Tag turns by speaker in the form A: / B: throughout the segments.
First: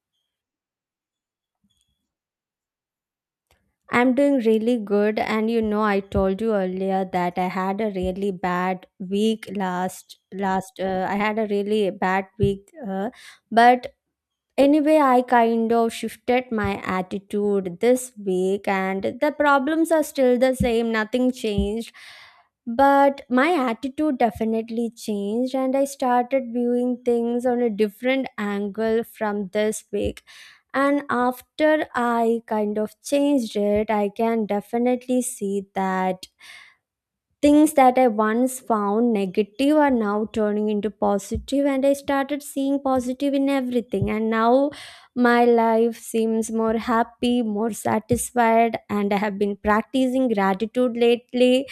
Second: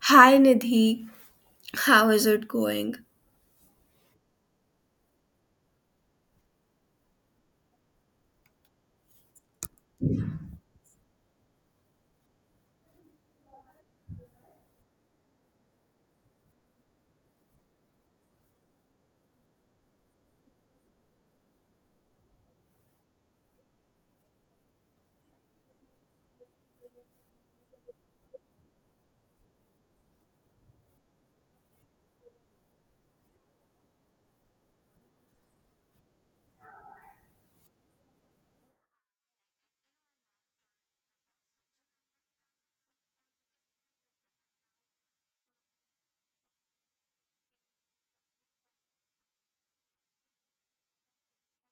A: Hi Nidhi, how is it going?
B: I'm doing really good, and you know, I told you earlier that I had a really bad week last. I had a really bad week, but anyway, I kind of shifted my attitude this week, and the problems are still the same, nothing changed. But my attitude definitely changed, and I started viewing things on a different angle from this week. And after I kind of changed it, I can definitely see that things that I once found negative are now turning into positive, and I started seeing positive in everything. And now my life seems more happy, more satisfied, and I have been practicing gratitude lately.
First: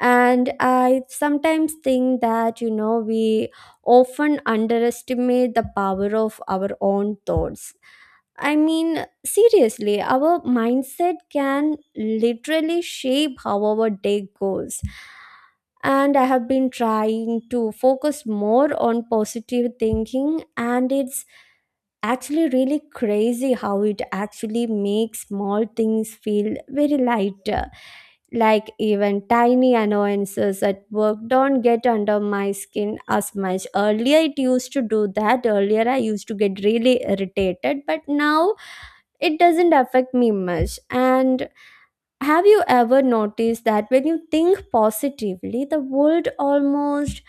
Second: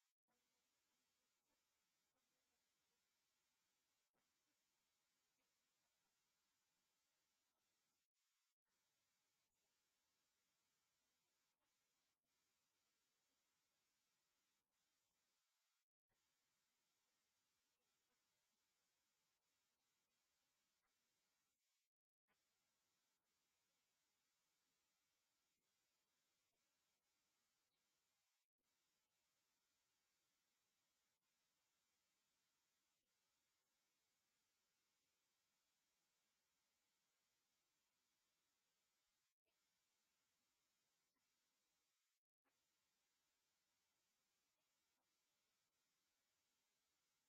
B: And I sometimes think that, you know, we often underestimate the power of our own thoughts. I mean, seriously, our mindset can literally shape how our day goes, and I have been trying to focus more on positive thinking, and it's actually really crazy how it actually makes small things feel very lighter. Like even tiny annoyances at work don't get under my skin as much. Earlier it used to do that, earlier I used to get really irritated, but now it doesn't affect me much. And have you ever noticed that when you think positively, the world almost,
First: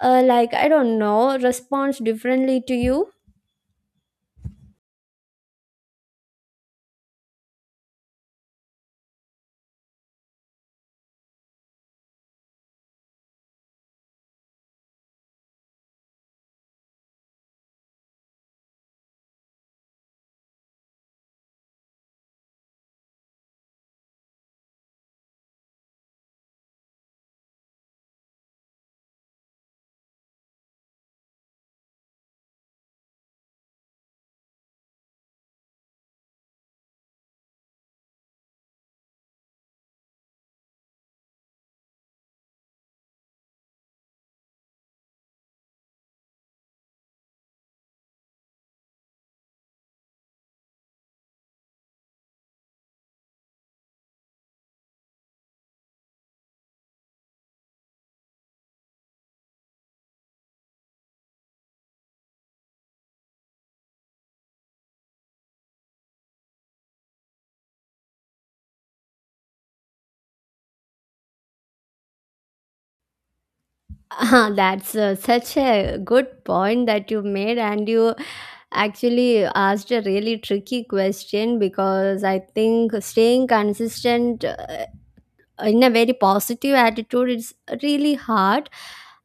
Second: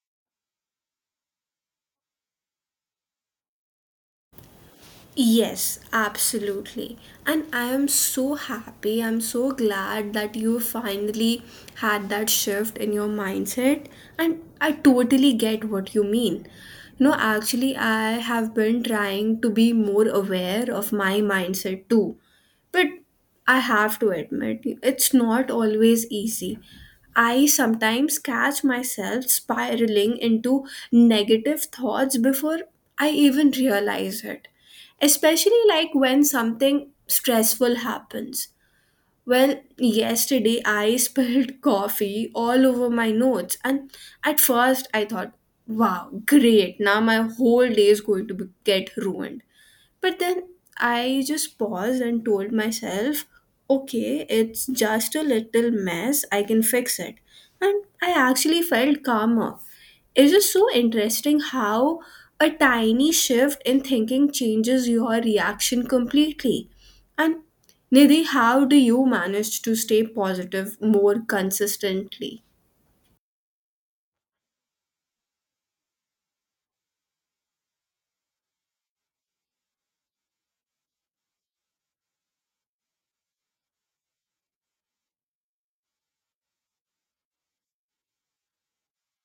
B: like, I don't know, responds differently to you?
A: Yes, absolutely. And I am so happy. I'm so glad that you finally had that shift in your mindset. And I totally get what you mean. You know, actually, I have been trying to be more aware of my mindset too. But I have to admit, it's not always easy. I sometimes catch myself spiraling into negative thoughts before I even realize it. Especially like when something stressful happens. Well, yesterday I spilled coffee all over my notes, and at first I thought, wow, great, now my whole day is going to be, get ruined. But then I just paused and told myself, okay, it's just a little mess, I can fix it. And I actually felt calmer. It's just so interesting how a tiny shift in thinking changes your reaction completely. And Nidhi, how do you manage to stay positive more consistently?
B: Ah, that's such a good point that you made, and you actually asked a really tricky question, because I think staying consistent in a very positive attitude, it's really hard.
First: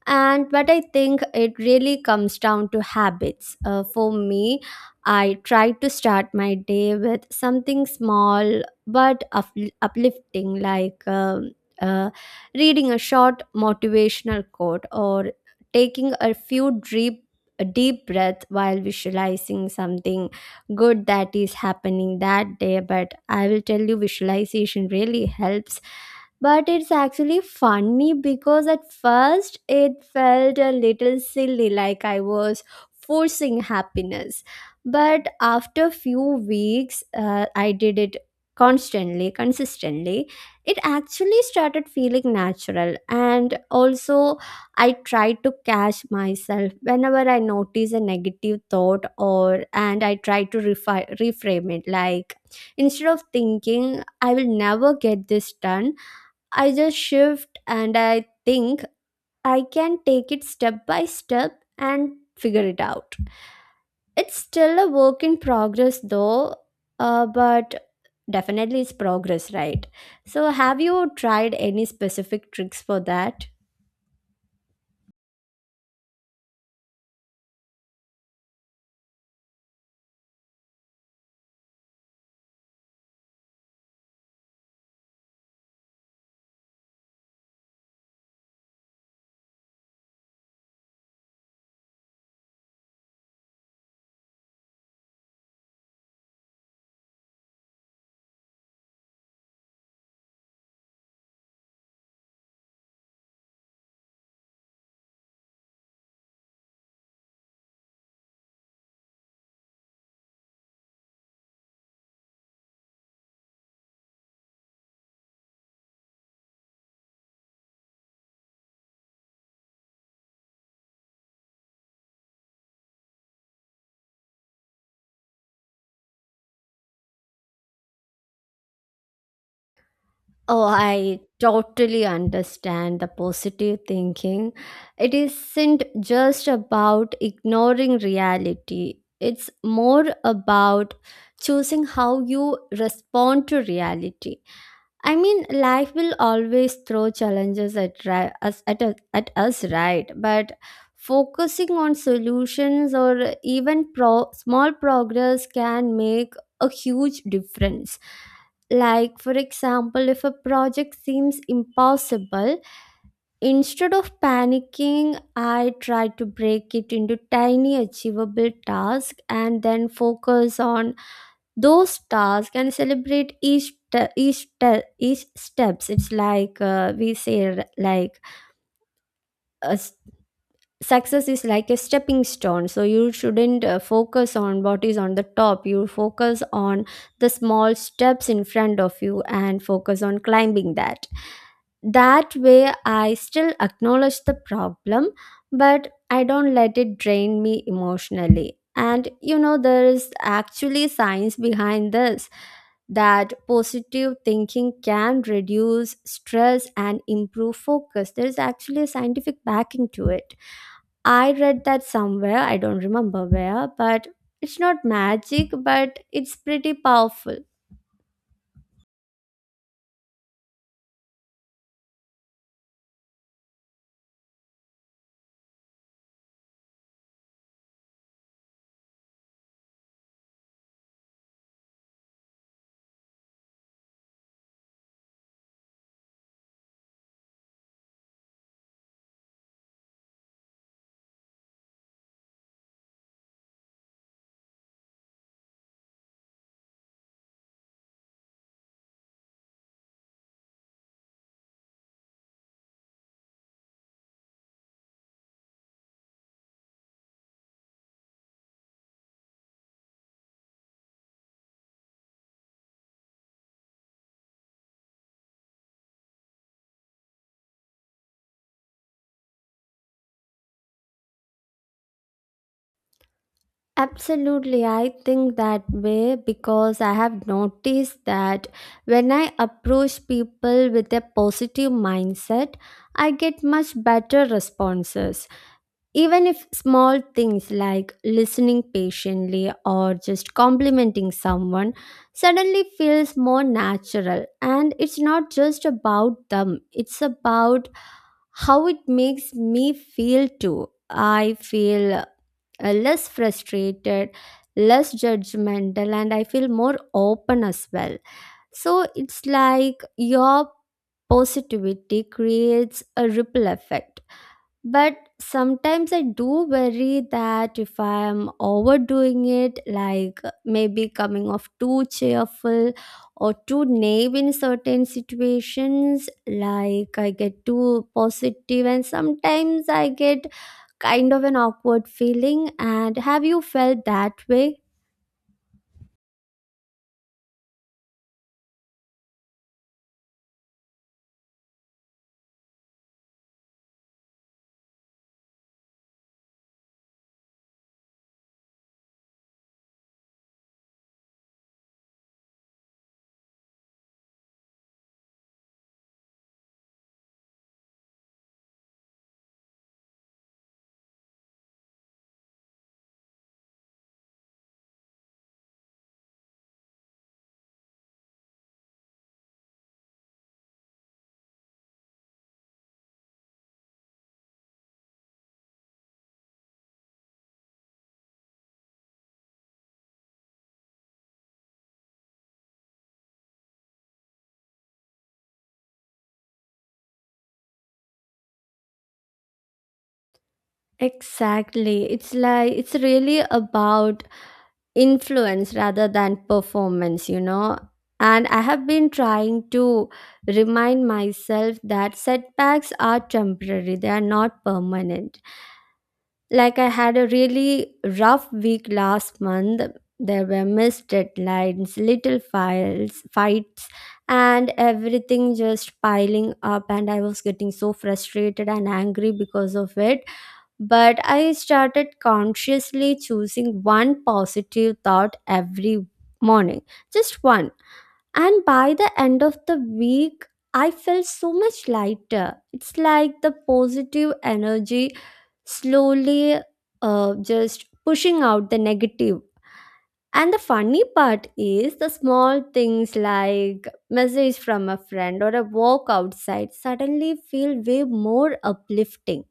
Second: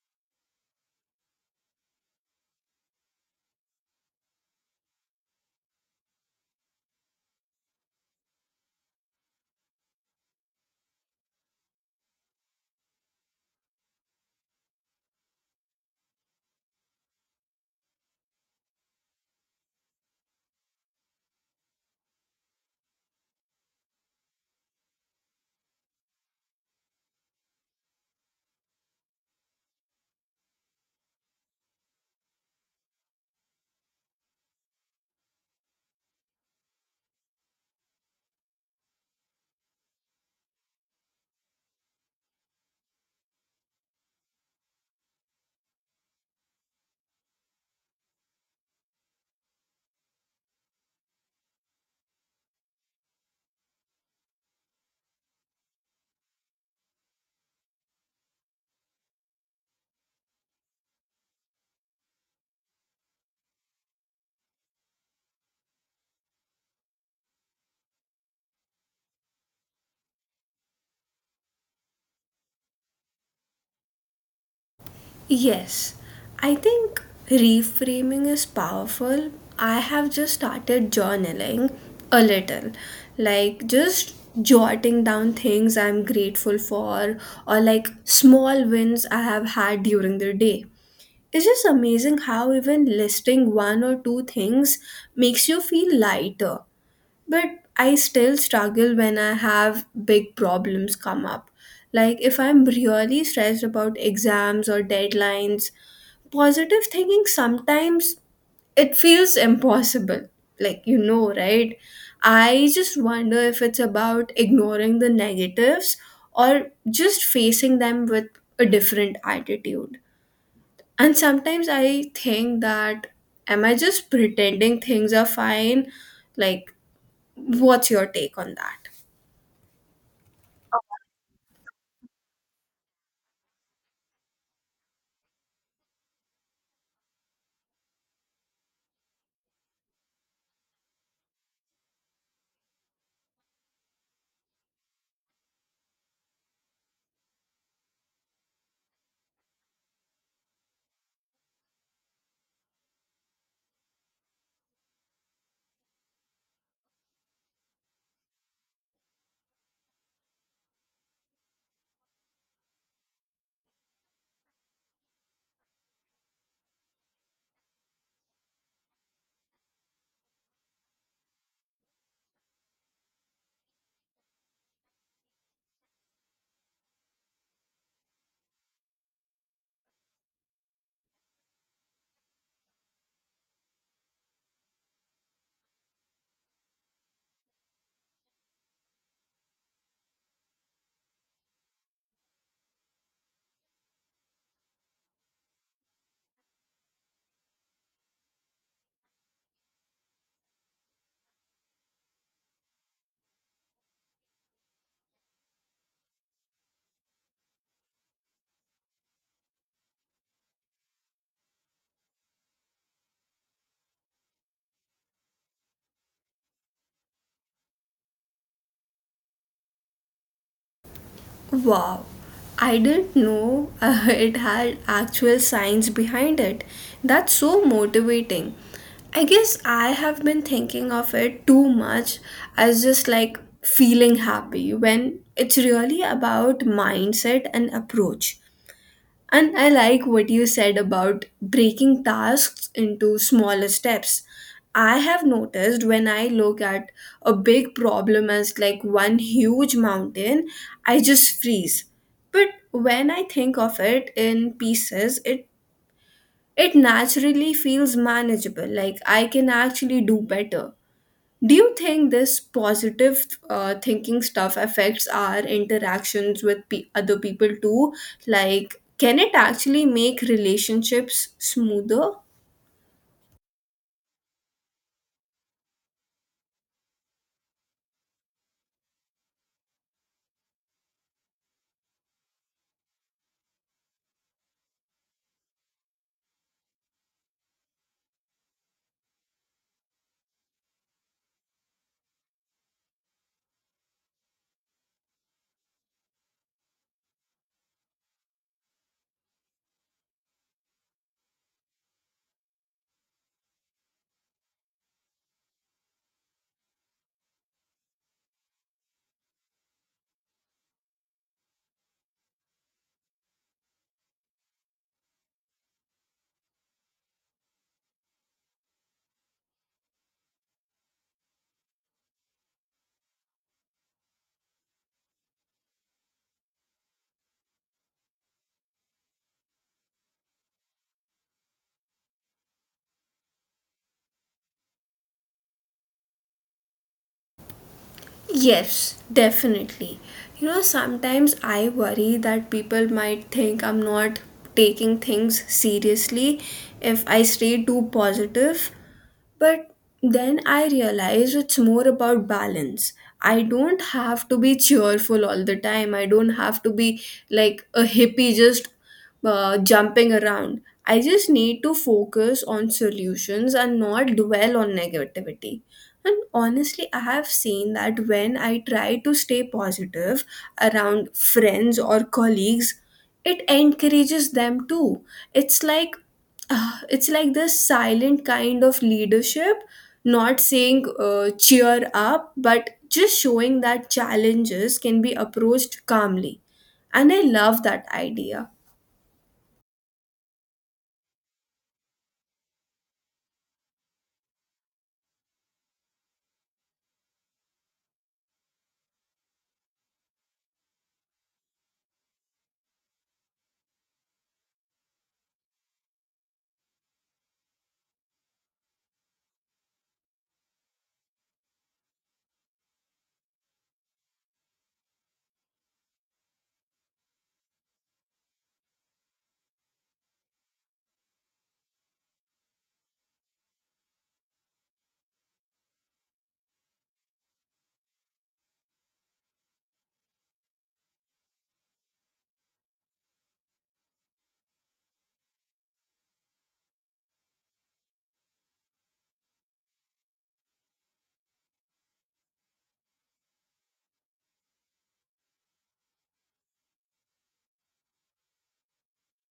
B: And but I think it really comes down to habits. For me, I try to start my day with something small but uplifting, like uh, reading a short motivational quote or taking a few deep breath while visualizing something good that is happening that day. But I will tell you, visualization really helps. But it's actually funny, because at first it felt a little silly, like I was forcing happiness. But after few weeks, I did it consistently, it actually started feeling natural. And also I try to catch myself whenever I notice a negative thought, or and I try to reframe it. Like instead of thinking I will never get this done, I just shift and I think I can take it step by step and figure it out. It's still a work in progress though, but definitely it's progress, right? So, have you tried any specific tricks for that?
A: Yes, I think reframing is powerful. I have just started journaling a little, like just jotting down things I'm grateful for or like small wins I have had during the day. It's just amazing how even listing one or two things makes you feel lighter. But I still struggle when I have big problems come up. Like if I'm really stressed about exams or deadlines, positive thinking sometimes it feels impossible, like, you know, right? I just wonder if it's about ignoring the negatives or just facing them with a different attitude. And sometimes I think that, am I just pretending things are fine? Like, what's your take on that?
B: Oh, I totally understand the positive thinking. It isn't just about ignoring reality, it's more about choosing how you respond to reality. I mean, life will always throw challenges at ri- us, at us, at us, right? But focusing on solutions or even small progress can make a huge difference. Like, for example, if a project seems impossible, instead of panicking, I try to break it into tiny, achievable tasks and then focus on those stars, can celebrate each steps. It's like, we say like a s- success is like a stepping stone, so you shouldn't focus on what is on the top, you focus on the small steps in front of you and focus on climbing that. That way I still acknowledge the problem, but I don't let it drain me emotionally. And you know, there is actually science behind this, that positive thinking can reduce stress and improve focus. There is actually a scientific backing to it. I read that somewhere, I don't remember where, but it's not magic, but it's pretty powerful.
A: Wow, I didn't know it had actual science behind it. That's so motivating. I guess I have been thinking of it too much as just like feeling happy when it's really about mindset and approach. And I like what you said about breaking tasks into smaller steps. I have noticed when I look at a big problem as like one huge mountain, I just freeze. But when I think of it in pieces, it naturally feels manageable, like I can actually do better. Do you think this positive thinking stuff affects our interactions with other people too? Like, can it actually make relationships smoother?
B: Absolutely, I think that way, because I have noticed that when I approach people with a positive mindset, I get much better responses. Even if small things like listening patiently or just complimenting someone suddenly feels more natural. And it's not just about them, it's about how it makes me feel too. I feel less frustrated, less judgmental, and I feel more open as well. So it's like your positivity creates a ripple effect. But sometimes I do worry that if I am overdoing it, like maybe coming off too cheerful or too naive in certain situations, like I get too positive and sometimes I get kind of an awkward feeling. And have you felt that way?
A: Yes, definitely. You know, sometimes I worry that people might think I'm not taking things seriously if I stay too positive. But then I realize it's more about balance. I don't have to be cheerful all the time. I don't have to be like a hippie just jumping around. I just need to focus on solutions and not dwell on negativity. And honestly, I have seen that when I try to stay positive around friends or colleagues, it encourages them too. It's like it's like this silent kind of leadership, not saying cheer up, but just showing that challenges can be approached calmly. And I love that idea.
B: Exactly. It's like it's really about influence rather than performance, you know. And I have been trying to remind myself that setbacks are temporary, they are not permanent. Like, I had a really rough week last month. There were missed deadlines, little files, fights, and everything just piling up. And I was getting so frustrated and angry because of it, but I started consciously choosing one positive thought every morning, just one. And by the end of the week, I felt so much lighter. It's like the positive energy slowly just pushing out the negative. And the funny part is the small things like message from a friend or a walk outside suddenly feel way more uplifting.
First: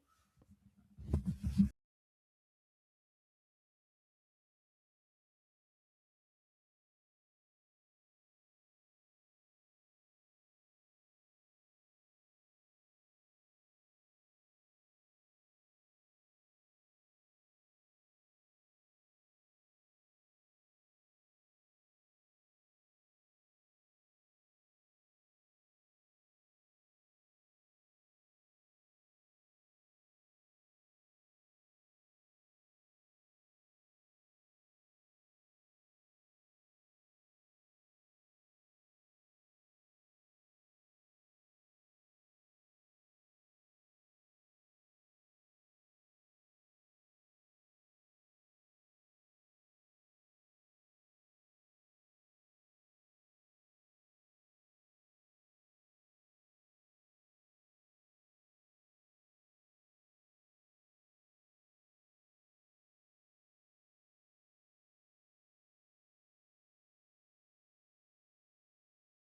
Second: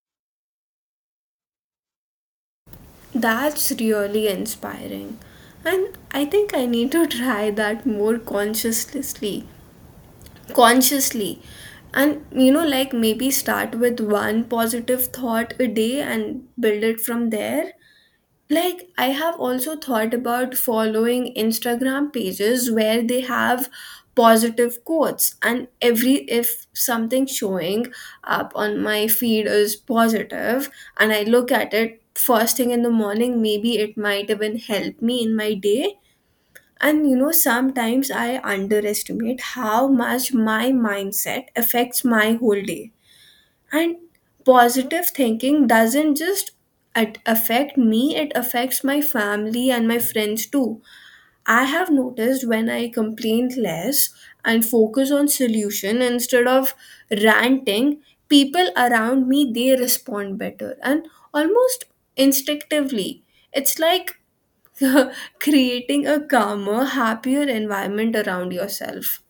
A: That's really inspiring. And I think I need to try that more consciously. And you know, like maybe start with one positive thought a day and build it from there. Like I have also thought about following Instagram pages where they have positive quotes, and every, if something showing up on my feed is positive and I look at it first thing in the morning, maybe it might even help me in my day. And you know, sometimes I underestimate how much my mindset affects my whole day. And positive thinking doesn't just affect me, it affects my family and my friends too. I have noticed when I complain less and focus on solution instead of ranting, people around me, they respond better and almost instinctively. It's like creating a calmer, happier environment around yourself.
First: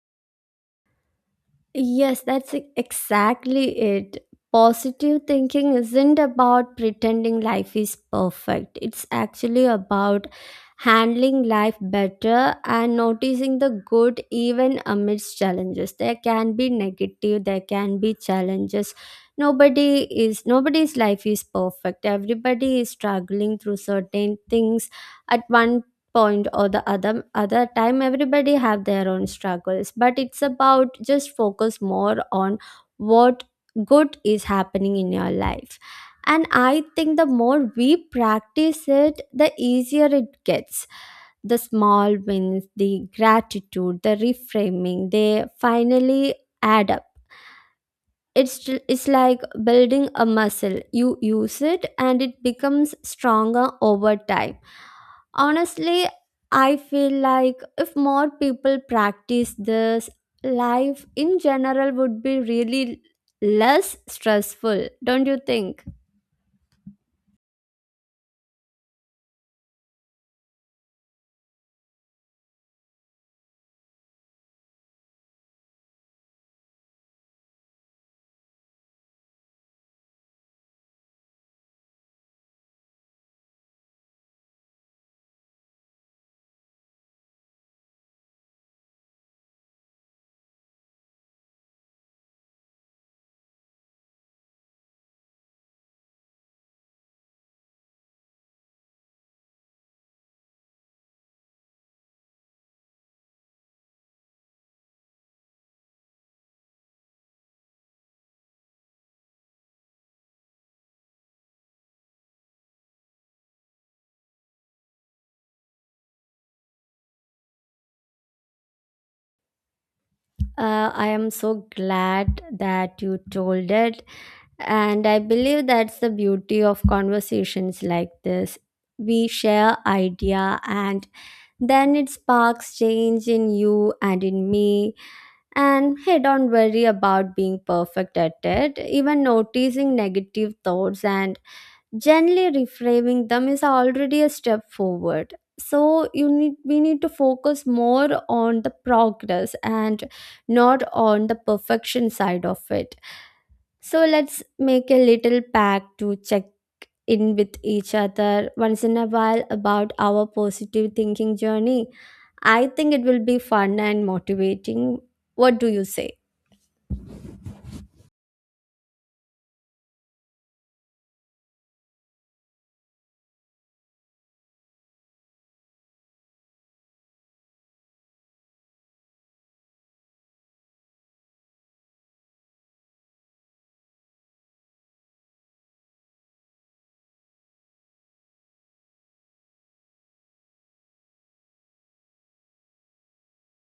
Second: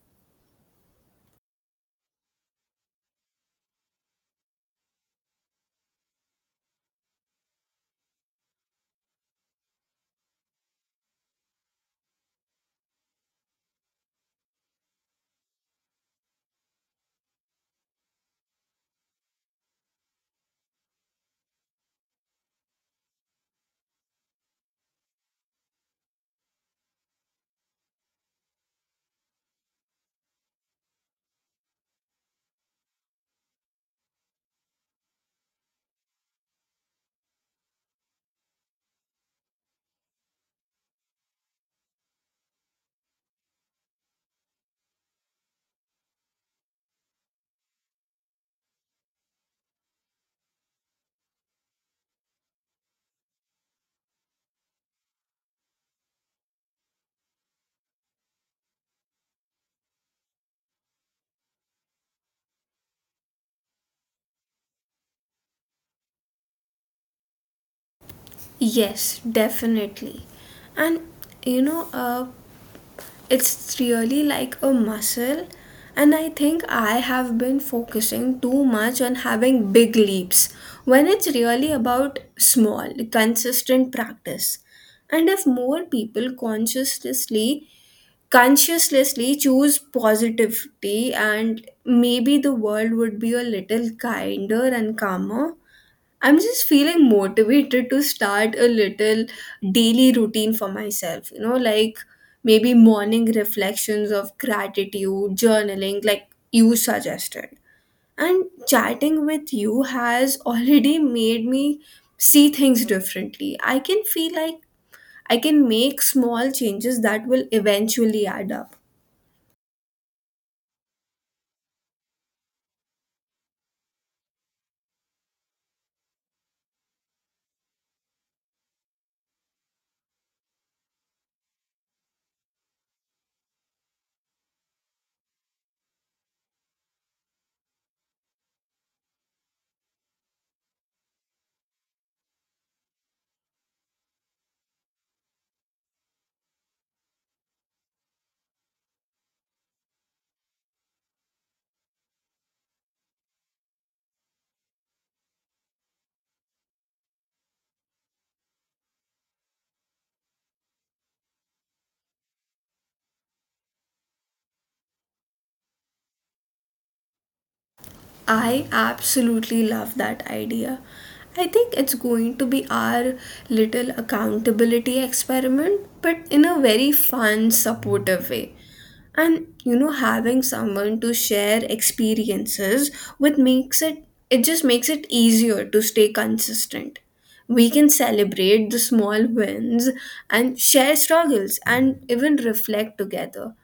B: Yes, that's exactly it. Positive thinking isn't about pretending life is perfect. It's actually about handling life better and noticing the good even amidst challenges. There can be negative, there can be challenges. Nobody's life is perfect. Everybody is struggling through certain things at one point or the other other time. Everybody have their own struggles, but it's about just focus more on what good is happening in your life. And I think the more we practice it, the easier it gets. The small wins, the gratitude, the reframing, they finally add up. It's like building a muscle, you use it and it becomes stronger over time. Honestly, I feel like if more people practice this, life in general would be really less stressful, don't you think?
A: Yes, definitely. And you know, it's really like a muscle. And I think I have been focusing too much on having big leaps when it's really about small, consistent practice. And if more people consciously choose positivity, and maybe the world would be a little kinder and calmer. I'm just feeling motivated to start a little daily routine for myself, you know, like maybe morning reflections of gratitude journaling like you suggested. And chatting with you has already made me see things differently. I can feel like I can make small changes that will eventually add up.
B: I am so glad that you told it, and I believe that's the beauty of conversations like this. We share idea and then it sparks change in you and in me. And hey, don't worry about being perfect at it. Even noticing negative thoughts and gently reframing them is already a step forward. So you need we need to focus more on the progress and not on the perfection side of it. So let's make a little pact to check in with each other once in a while about our positive thinking journey. I think it will be fun and motivating. What do you say?
A: I absolutely love that idea. I think it's going to be our little accountability experiment, but in a very fun, supportive way. And you know, having someone to share experiences with makes it just makes it easier to stay consistent. We can celebrate the small wins and share struggles and even reflect together.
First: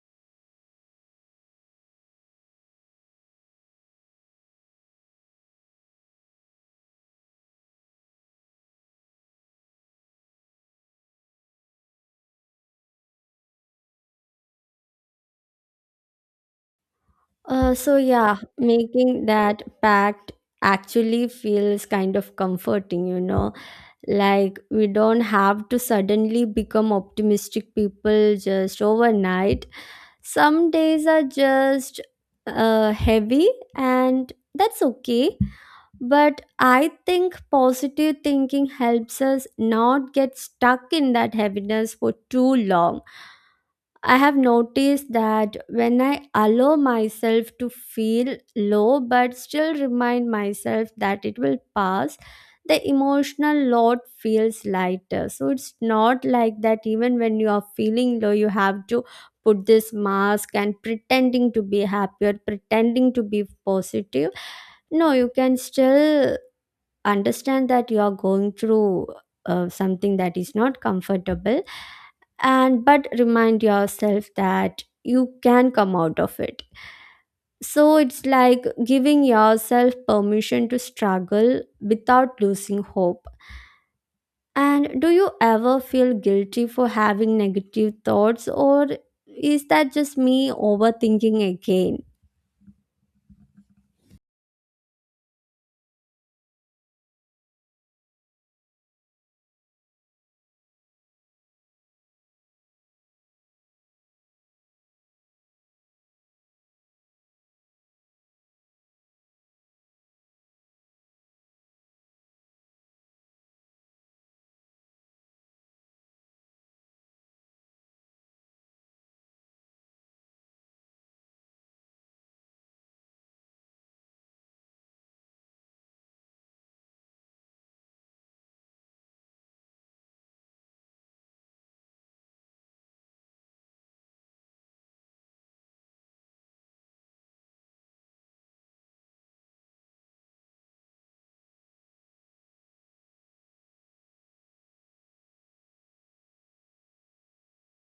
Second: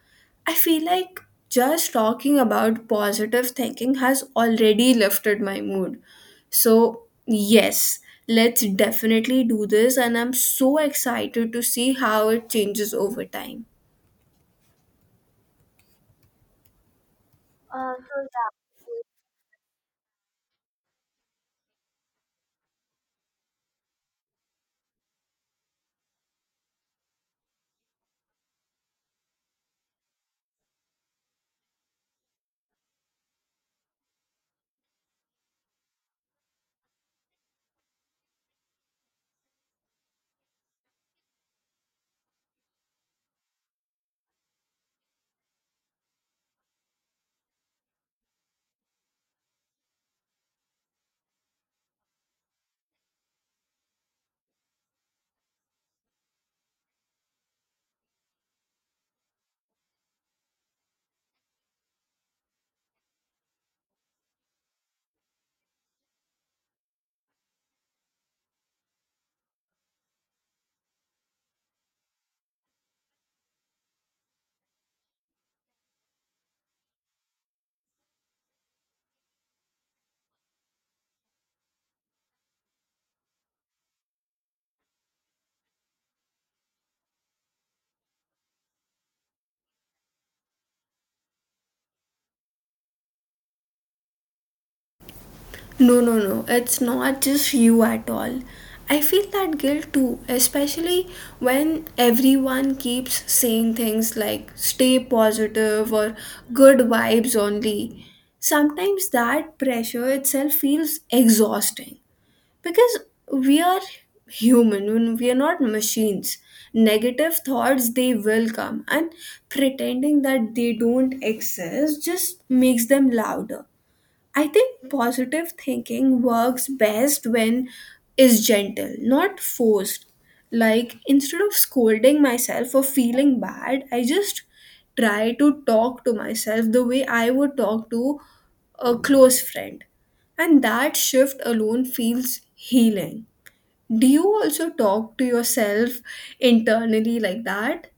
A: I feel like just talking about positive thinking has already lifted my mood. So, yes, let's definitely do this, and I'm so excited to see how it changes over time.
B: So yeah, making that pact actually feels kind of comforting, you know. Like we don't have to suddenly become optimistic people just overnight. Some days are just heavy, and that's okay. But I think positive thinking helps us not get stuck in that heaviness for too long. I have noticed that when I allow myself to feel low but still remind myself that it will pass, the emotional load feels lighter. So it's not like that even when you are feeling low, you have to put this mask and pretending to be happy or pretending to be positive. No, you can still understand that you are going through something that is not comfortable, and but remind yourself that you can come out of it. So it's like giving yourself permission to struggle without losing hope. And do you ever feel guilty for having negative thoughts, or is that just me overthinking again?
A: No, no, no, it's not just you at all. I feel that guilt too, especially when everyone keeps saying things like stay positive or good vibes only. Sometimes that pressure itself feels exhausting. Because we are human, when we are not machines, negative thoughts, they will come. And pretending that they don't exist just makes them louder. I think positive thinking works best when is gentle, not forced. Like instead of scolding myself for feeling bad, I just try to talk to myself the way I would talk to a close friend. And that shift alone feels healing. Do you also talk to yourself internally like that?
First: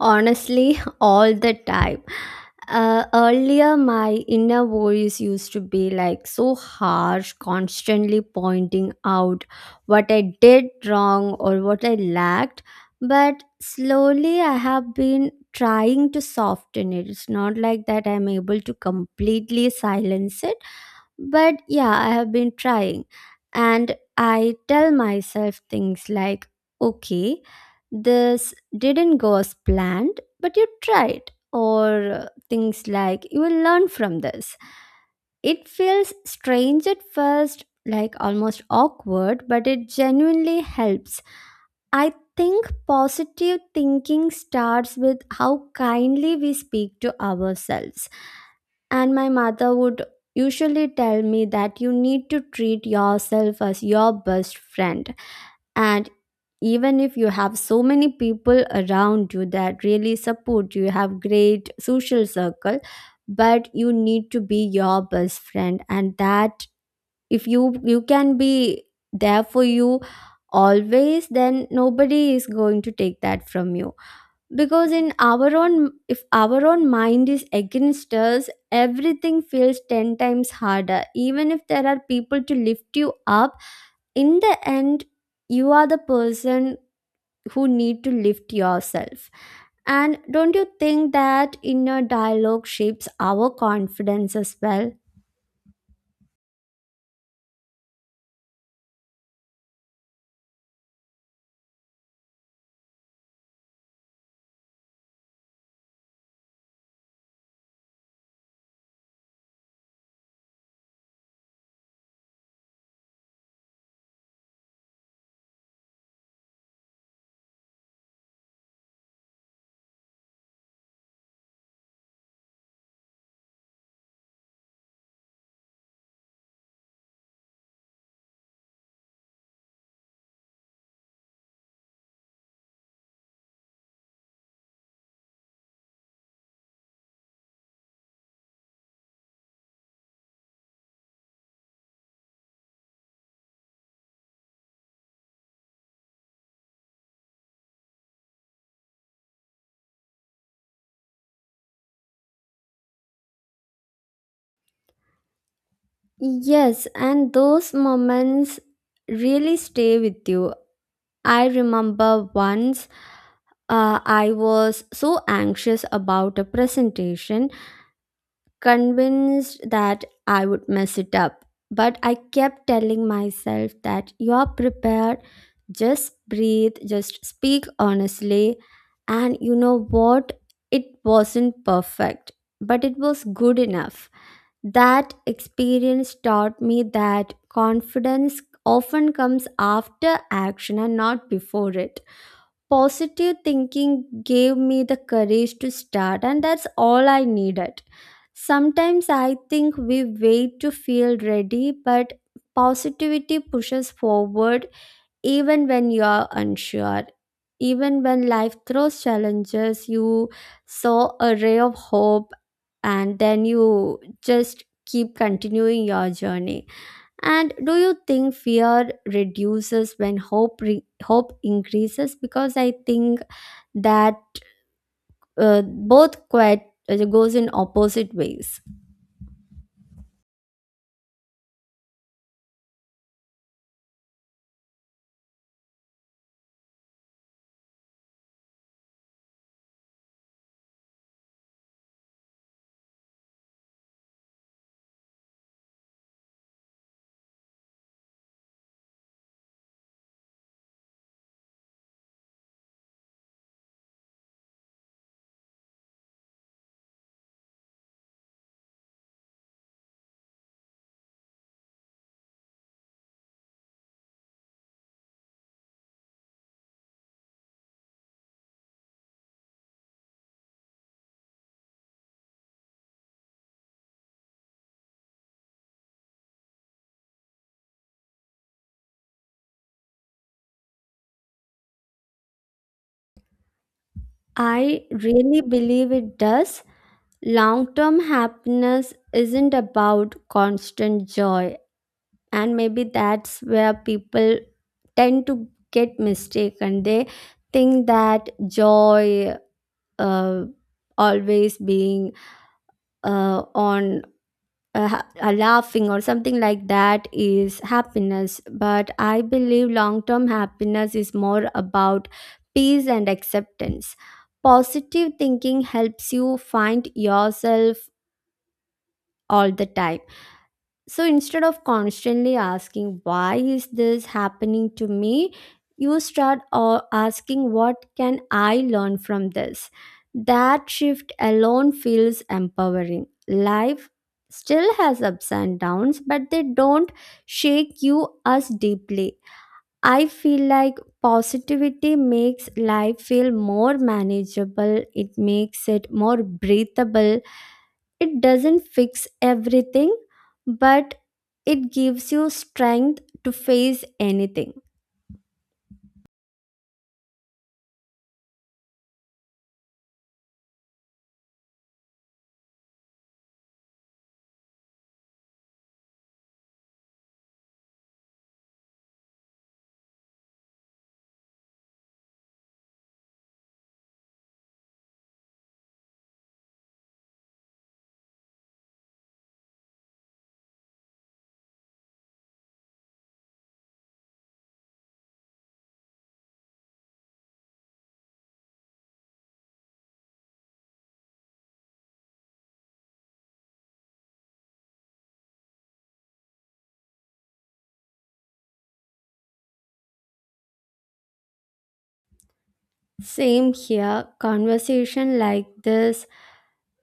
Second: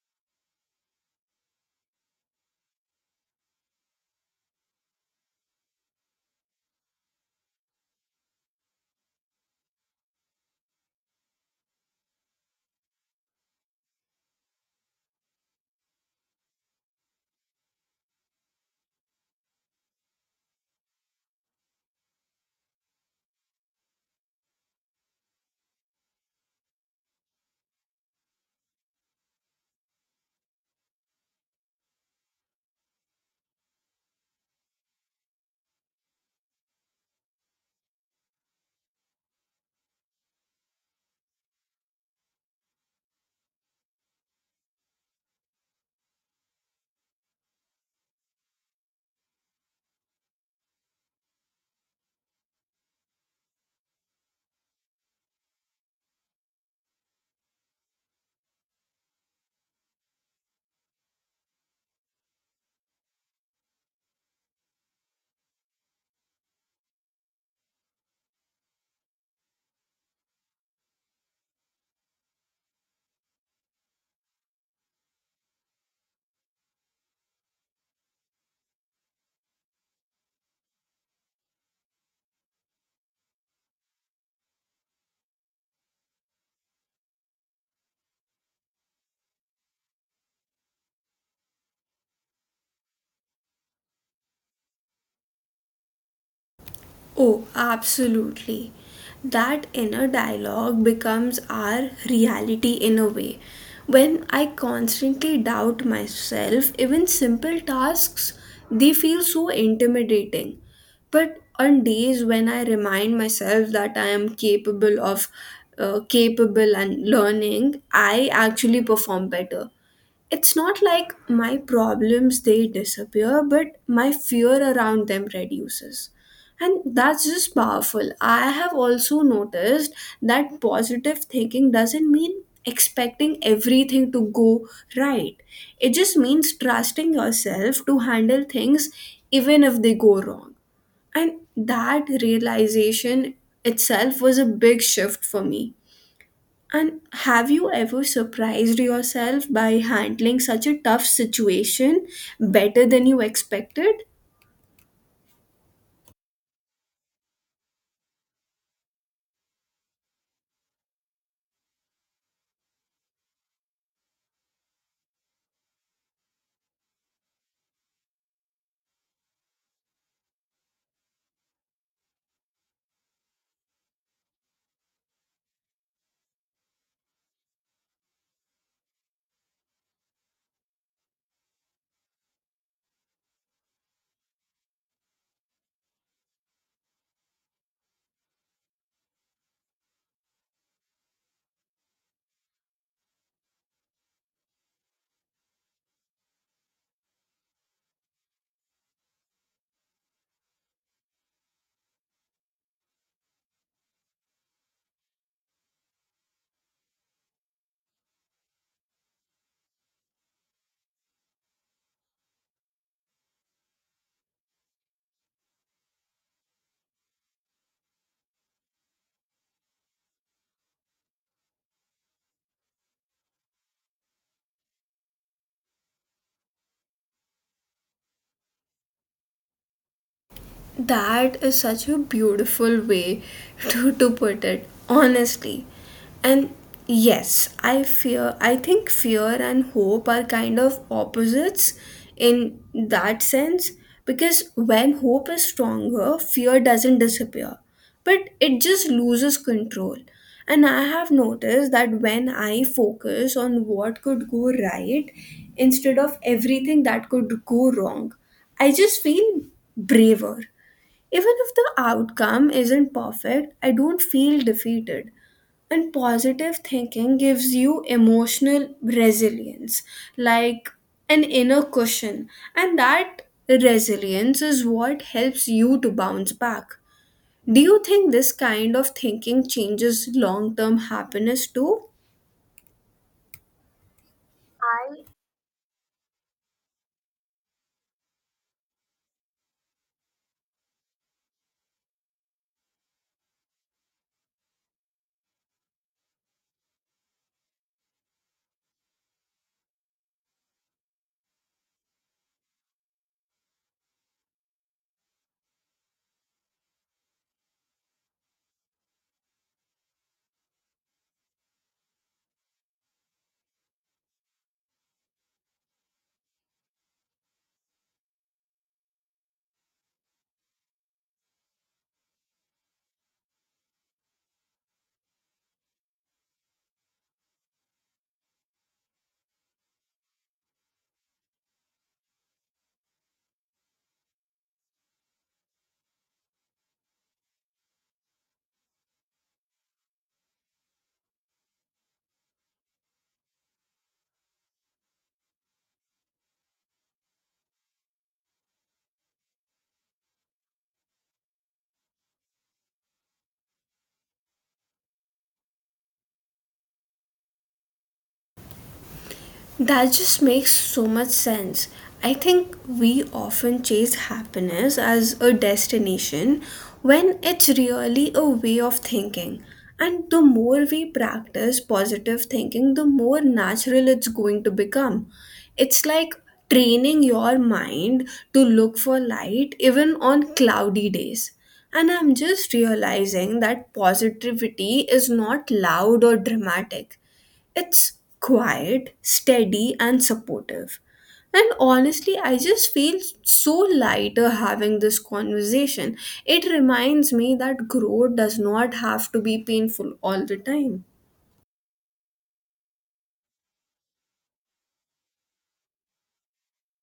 B: Honestly, all the time. Earlier, my inner voice used to be like so harsh, constantly pointing out what I did wrong or what I lacked. But slowly, I have been trying to soften it. It's not like that I'm able to completely silence it, but yeah, I have been trying. And I tell myself things like, okay, this didn't go as planned, but you tried. Or things like, you will learn from this. It feels strange at first, like almost awkward, but it genuinely helps. I think positive thinking starts with how kindly we speak to ourselves. And my mother would usually tell me that you need to treat yourself as your best friend. And even if you have so many people around you that really support you, you have great social circle, but you need to be your best friend. And that if you can be there for you always, then nobody is going to take that from you, because in our own, if our own mind is against us, everything feels 10 times harder, even if there are people to lift you up. In the end, you are the person who need to lift yourself. And don't you think that inner dialogue shapes our confidence as well?
A: Oh, absolutely. That inner dialogue becomes our reality in a way. When I constantly doubt myself, even simple tasks, they feel so intimidating. But on days when I remind myself that I am capable of capable and learning, I actually perform better. It's not like my problems, they disappear, but my fear around them reduces. And that's just powerful. I have also noticed that positive thinking doesn't mean expecting everything to go right. It just means trusting yourself to handle things even if they go wrong. And that realization itself was a big shift for me. And have you ever surprised yourself by handling such a tough situation better than you expected?
B: Yes, and those moments really stay with you. I remember once I was so anxious about a presentation, convinced that I would mess it up. But I kept telling myself that you are prepared, just breathe, just speak honestly. And you know what? It wasn't perfect, but it was good enough. That experience taught me that confidence often comes after action and not before it. Positive thinking gave me the courage to start, and that's all I needed. Sometimes I think we wait to feel ready, but positivity pushes forward even when you are unsure. Even when life throws challenges, you saw a ray of hope and then you just keep continuing your journey. And do you think fear reduces when hope increases? Because I think that both quite goes in opposite ways.
A: That is such a beautiful way to put it, honestly. And yes, I fear, I think fear and hope are kind of opposites in that sense, because when hope is stronger, fear doesn't disappear, but it just loses control. And I have noticed that when I focus on what could go right instead of everything that could go wrong, I just feel braver. Even if the outcome isn't perfect, I don't feel defeated. And positive thinking gives you emotional resilience, like an inner cushion. And that resilience is what helps you to bounce back. Do you think this kind of thinking changes long term happiness too?
B: I really believe it does. Long term happiness isn't about constant joy, and maybe that's where people tend to get mistaken. They think that joy, uh, always being on, laughing or something like that is happiness, but I believe long term happiness is more about peace and acceptance. Positive thinking helps you find yourself all the time. So instead of constantly asking, why is this happening to me? You start asking, what can I learn from this? That shift alone feels empowering. Life still has ups and downs, but they don't shake you as deeply. I feel like positivity makes life feel more manageable, it makes it more breathable, it doesn't fix everything, but it gives you strength to face anything.
A: That just makes so much sense. I think we often chase happiness as a destination when it's really a way of thinking. And the more we practice positive thinking, the more natural it's going to become. It's like training your mind to look for light even on cloudy days. And I'm just realizing that positivity is not loud or dramatic. It's quiet, steady, and supportive. And honestly, I just feel so lighter having this conversation. It reminds me that growth does not have to be painful all the time.
B: Same here, conversation like this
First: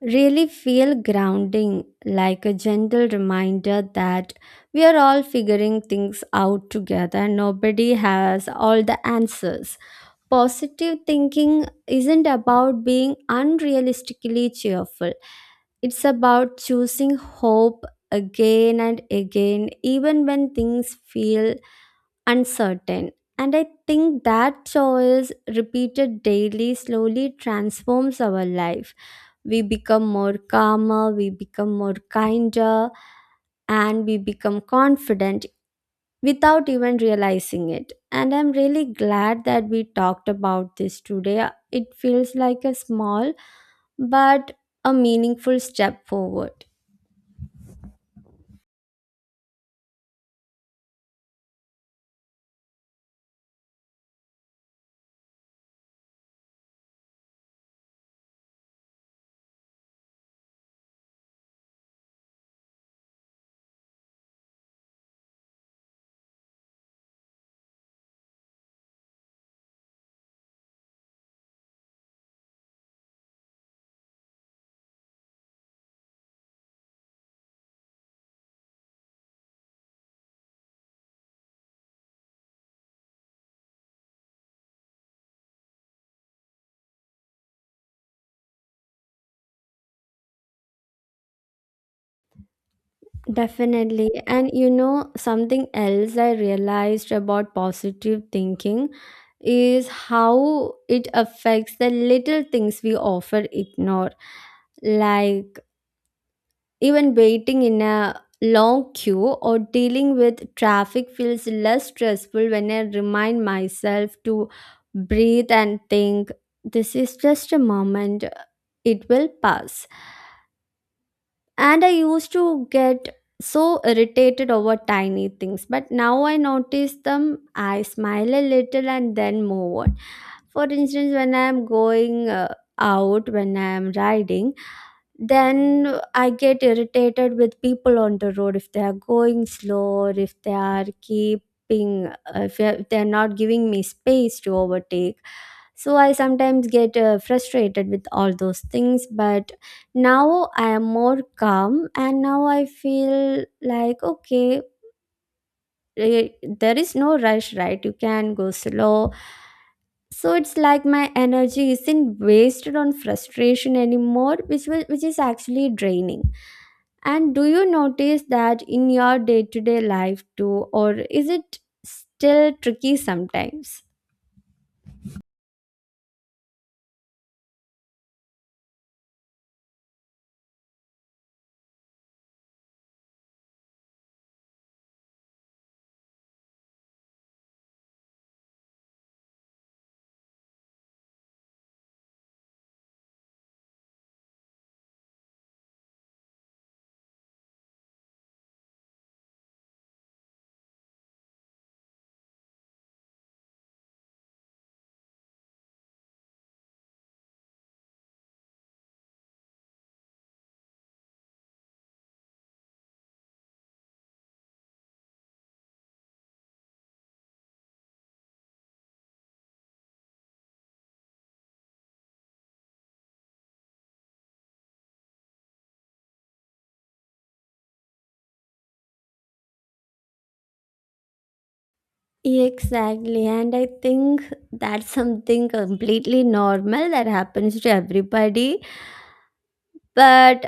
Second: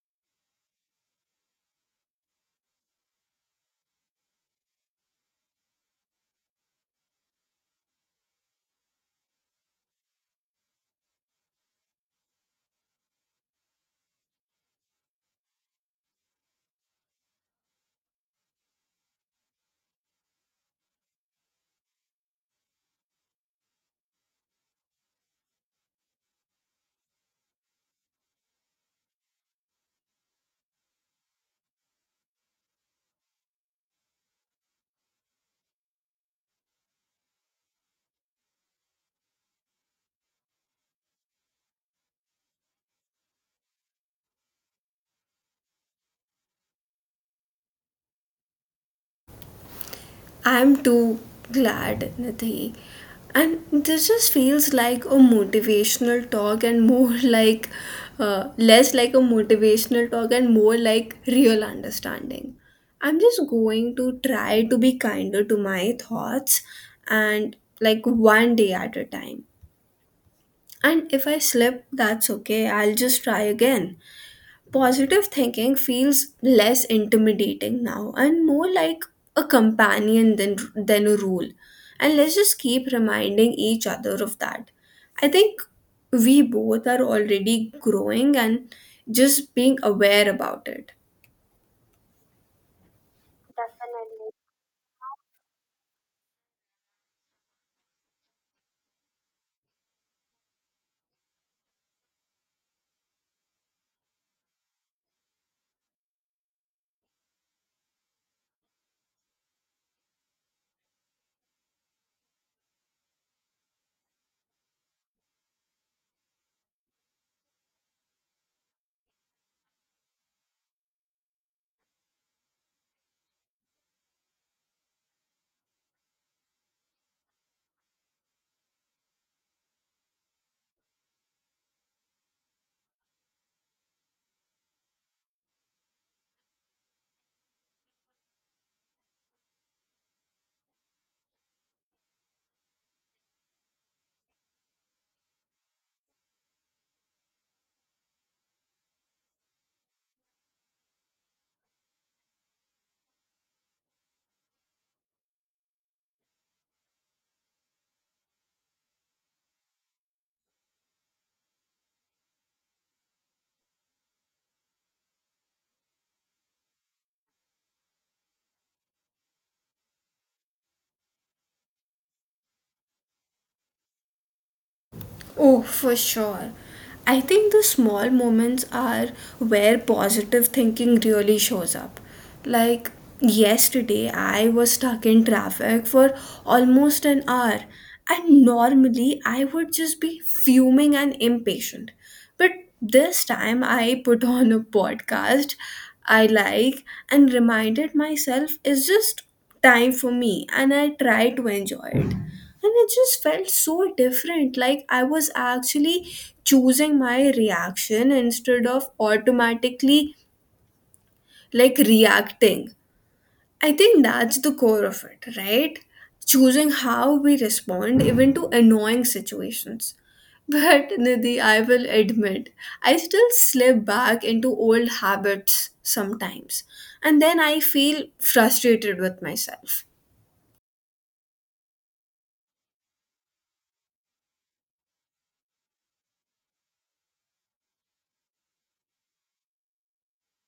B: really feel grounding, like a gentle reminder that we are all figuring things out together. Nobody has all the answers. Positive thinking isn't about being unrealistically cheerful. It's about choosing hope again and again, even when things feel uncertain. And I think that choice, repeated daily, slowly transforms our life. We become more calmer, we become more kinder, and we become confident without even realizing it. And I'm really glad that we talked about this today. It feels like a small but a meaningful step forward.
A: I'm too glad, Nidhi. And this just feels like a motivational talk and more like, less like a motivational talk and more like real understanding. I'm just going to try to be kinder to my thoughts and like one day at a time. And if I slip, that's okay. I'll just try again. Positive thinking feels less intimidating now and more like a companion than a rule. And let's just keep reminding each other of that. I think we both are already growing and just being aware about it.
B: Definitely. And you know, something else I realized about positive thinking is how it affects the little things we often ignore, like even waiting in a long queue or dealing with traffic feels less stressful when I remind myself to breathe and think, this is just a moment, it will pass. And I used to get so irritated over tiny things, but now I notice them, I smile a little and then move on. For instance, when I'm going out, when I'm riding, then I get irritated with people on the road if they are going slow or if they are keeping if they're not giving me space to overtake. So I sometimes get frustrated with all those things, but now I am more calm and now I feel like, okay, eh, there is no rush, right? You can go slow. So it's like my energy isn't wasted on frustration anymore, which is actually draining. And do you notice that in your day-to-day life too, or is it still tricky sometimes?
A: Oh, for sure. I think the small moments are where positive thinking really shows up. Like yesterday, I was stuck in traffic for almost an hour, and normally I would just be fuming and impatient. But this time, I put on a podcast I like and reminded myself it's just time for me, and I try to enjoy it. And it just felt so different, like I was actually choosing my reaction instead of automatically like reacting. I think that's the core of it, right? Choosing how we respond even to annoying situations. But Nidhi, I will admit I still slip back into old habits sometimes, and then I feel frustrated with myself.
B: Exactly, and I think that's something completely normal that happens to everybody. But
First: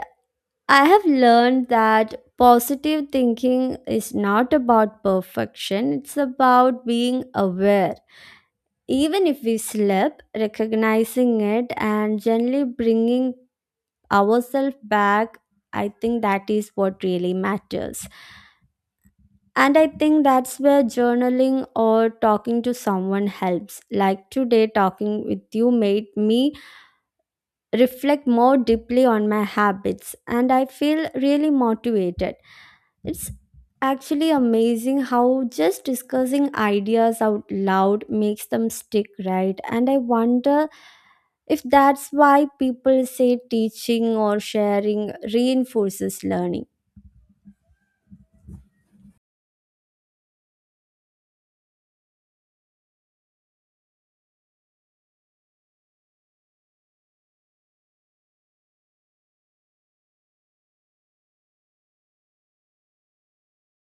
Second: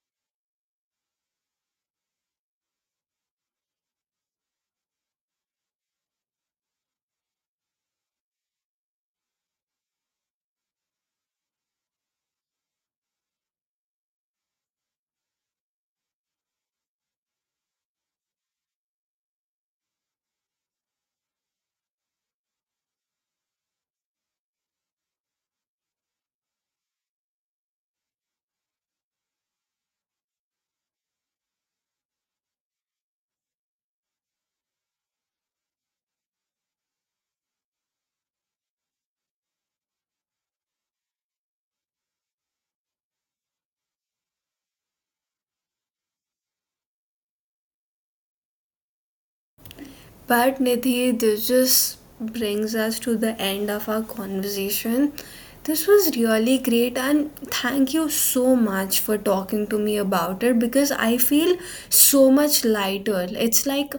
B: I have learned that positive thinking is not about perfection, it's about being aware. Even if we slip, recognizing it and gently bringing ourselves back, I think that is what really matters. And I think that's where journaling or talking to someone helps. Like today, talking with you made me reflect more deeply on my habits, and I feel really motivated. It's actually amazing how just discussing ideas out loud makes them stick, right? And I wonder if that's why people say teaching or sharing reinforces learning.
A: But Nidhi, this just brings us to the end of our conversation. This was really great, and thank you so much for talking to me about it, because I feel so much lighter. It's like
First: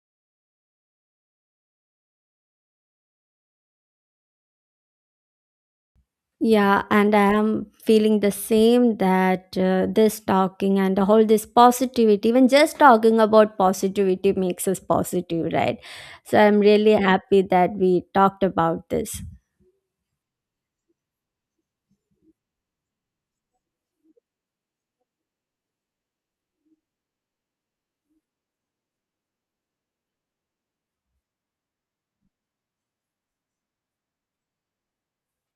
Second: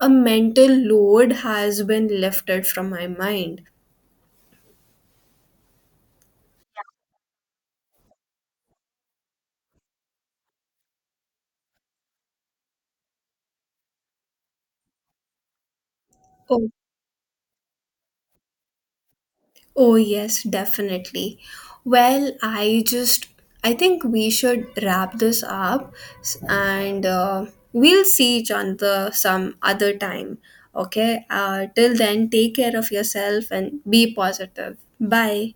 A: a mental load has been lifted from my mind.
B: Yeah, and I am feeling the same that this talking and all this positivity, even just talking about positivity makes us positive, right? So I'm
A: Oh,
B: really, yeah, happy that we talked about this.
A: oh, yes, definitely. Well, I just, I think we should wrap this up and we'll see each other some other time. Okay? Till then, take care of yourself and be positive. Bye.